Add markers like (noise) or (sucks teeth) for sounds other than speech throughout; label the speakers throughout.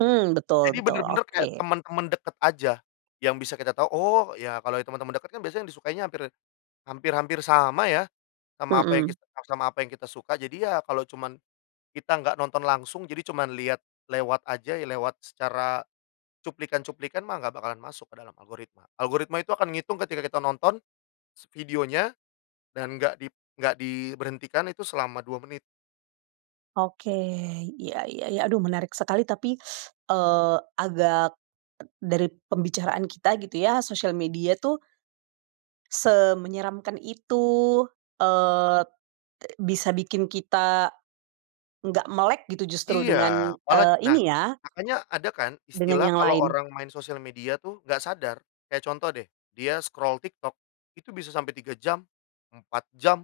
Speaker 1: Mmm, betul
Speaker 2: Jadi
Speaker 1: betul,
Speaker 2: bener-bener kayak
Speaker 1: oke.
Speaker 2: temen-temen deket aja, yang bisa kita tahu, oh ya, kalau temen-temen deket kan biasanya yang disukainya hampir hampir hampir sama ya, sama apa yang
Speaker 1: Mhm.
Speaker 2: kita s sama apa yang kita suka. Jadi ya kalau cuman kita nggak nonton langsung jadi cuman liat, lewat aja ya, lewat secara, cuplikan-cuplikan mah nggak bakalan masuk ke dalam algoritma algoritma itu akan ngitung ketika kita nonton, s videonya, dan nggak dip nggak diberhentikan itu selama 2 menit.
Speaker 1: Oke, iya iya, ya, aduh menarik sekali tapi, (sucks teeth) eee, agak, dari pembicaraan kita gitu ya, sosial media tuh ...semenyeramkan itu, eee, e bisa bikin kita, nggak melek gitu, justru
Speaker 2: Iya,
Speaker 1: dengan,
Speaker 2: malah
Speaker 1: eee,
Speaker 2: nah
Speaker 1: ini ya
Speaker 2: makanya, ada kan
Speaker 1: dengan
Speaker 2: istilah
Speaker 1: yang
Speaker 2: kalau
Speaker 1: lain.
Speaker 2: orang main sosial media tuh, nggak sadar, kayak contoh deh, dia scroll TikTok, itu bisa sampai 3 jam, 4 jam.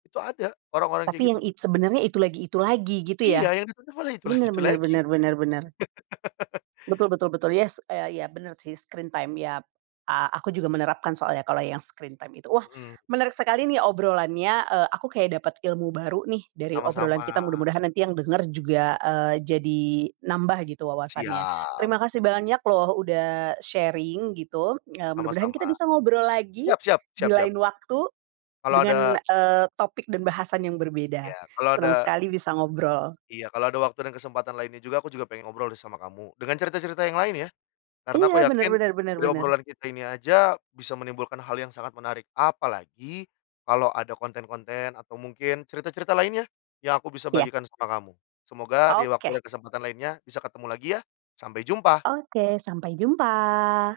Speaker 2: Itu ada, orang-orang kayak
Speaker 1: Tapi yang,
Speaker 2: gitu.
Speaker 1: i sebenarnya itu lagi itu lagi gitu
Speaker 2: Iya,
Speaker 1: ya,
Speaker 2: yang di tonton malah itu lagi
Speaker 1: benar
Speaker 2: itu
Speaker 1: benar
Speaker 2: lagi.
Speaker 1: benar benar benar.
Speaker 2: (laughs)
Speaker 1: Betul betul betul, yes, e iya benar sih, screen time iya p a aku juga menerapkan soalnya kalau yang screen time itu. Wah,
Speaker 2: Mhm.
Speaker 1: menarik sekali nih obrolannya, e aku kayak dapet ilmu baru nih dari obrolan
Speaker 2: Sama-sama.
Speaker 1: kita mudah-mudahan nanti yang denger juga, eee, jadi nambah gitu wawasannya.
Speaker 2: Siap.
Speaker 1: Terima kasih banyak loh, udah sharing gitu, eee, mudah-mudahan
Speaker 2: Sama-sama,
Speaker 1: kita bisa ngobrol lagi,
Speaker 2: siap siap
Speaker 1: di
Speaker 2: siap siap.
Speaker 1: lain waktu,
Speaker 2: Kalau ada
Speaker 1: dengan, eee, topik dan bahasan yang
Speaker 2: Iya,
Speaker 1: berbeda,
Speaker 2: kalau
Speaker 1: senang
Speaker 2: ada
Speaker 1: sekali bisa ngobrol.
Speaker 2: Iya, kalau ada waktu dan kesempatan lainnya juga, aku juga pengen ngobrol deh sama kamu, dengan cerita-cerita yang lain ya. Karena
Speaker 1: Iya,
Speaker 2: aku
Speaker 1: benar
Speaker 2: yakin
Speaker 1: benar benar
Speaker 2: dari
Speaker 1: benar.
Speaker 2: obrolan kita ini aja, bisa menimbulkan hal yang sangat menarik, apalagi kalau ada konten-konten atau mungkin cerita-cerita lainnya, yang aku bisa
Speaker 1: Iya.
Speaker 2: bagikan sama kamu, semoga di waktu
Speaker 1: Oke.
Speaker 2: dan kesempatan lainnya bisa ketemu lagi ya, sampai jumpa.
Speaker 1: Oke, sampai jumpa.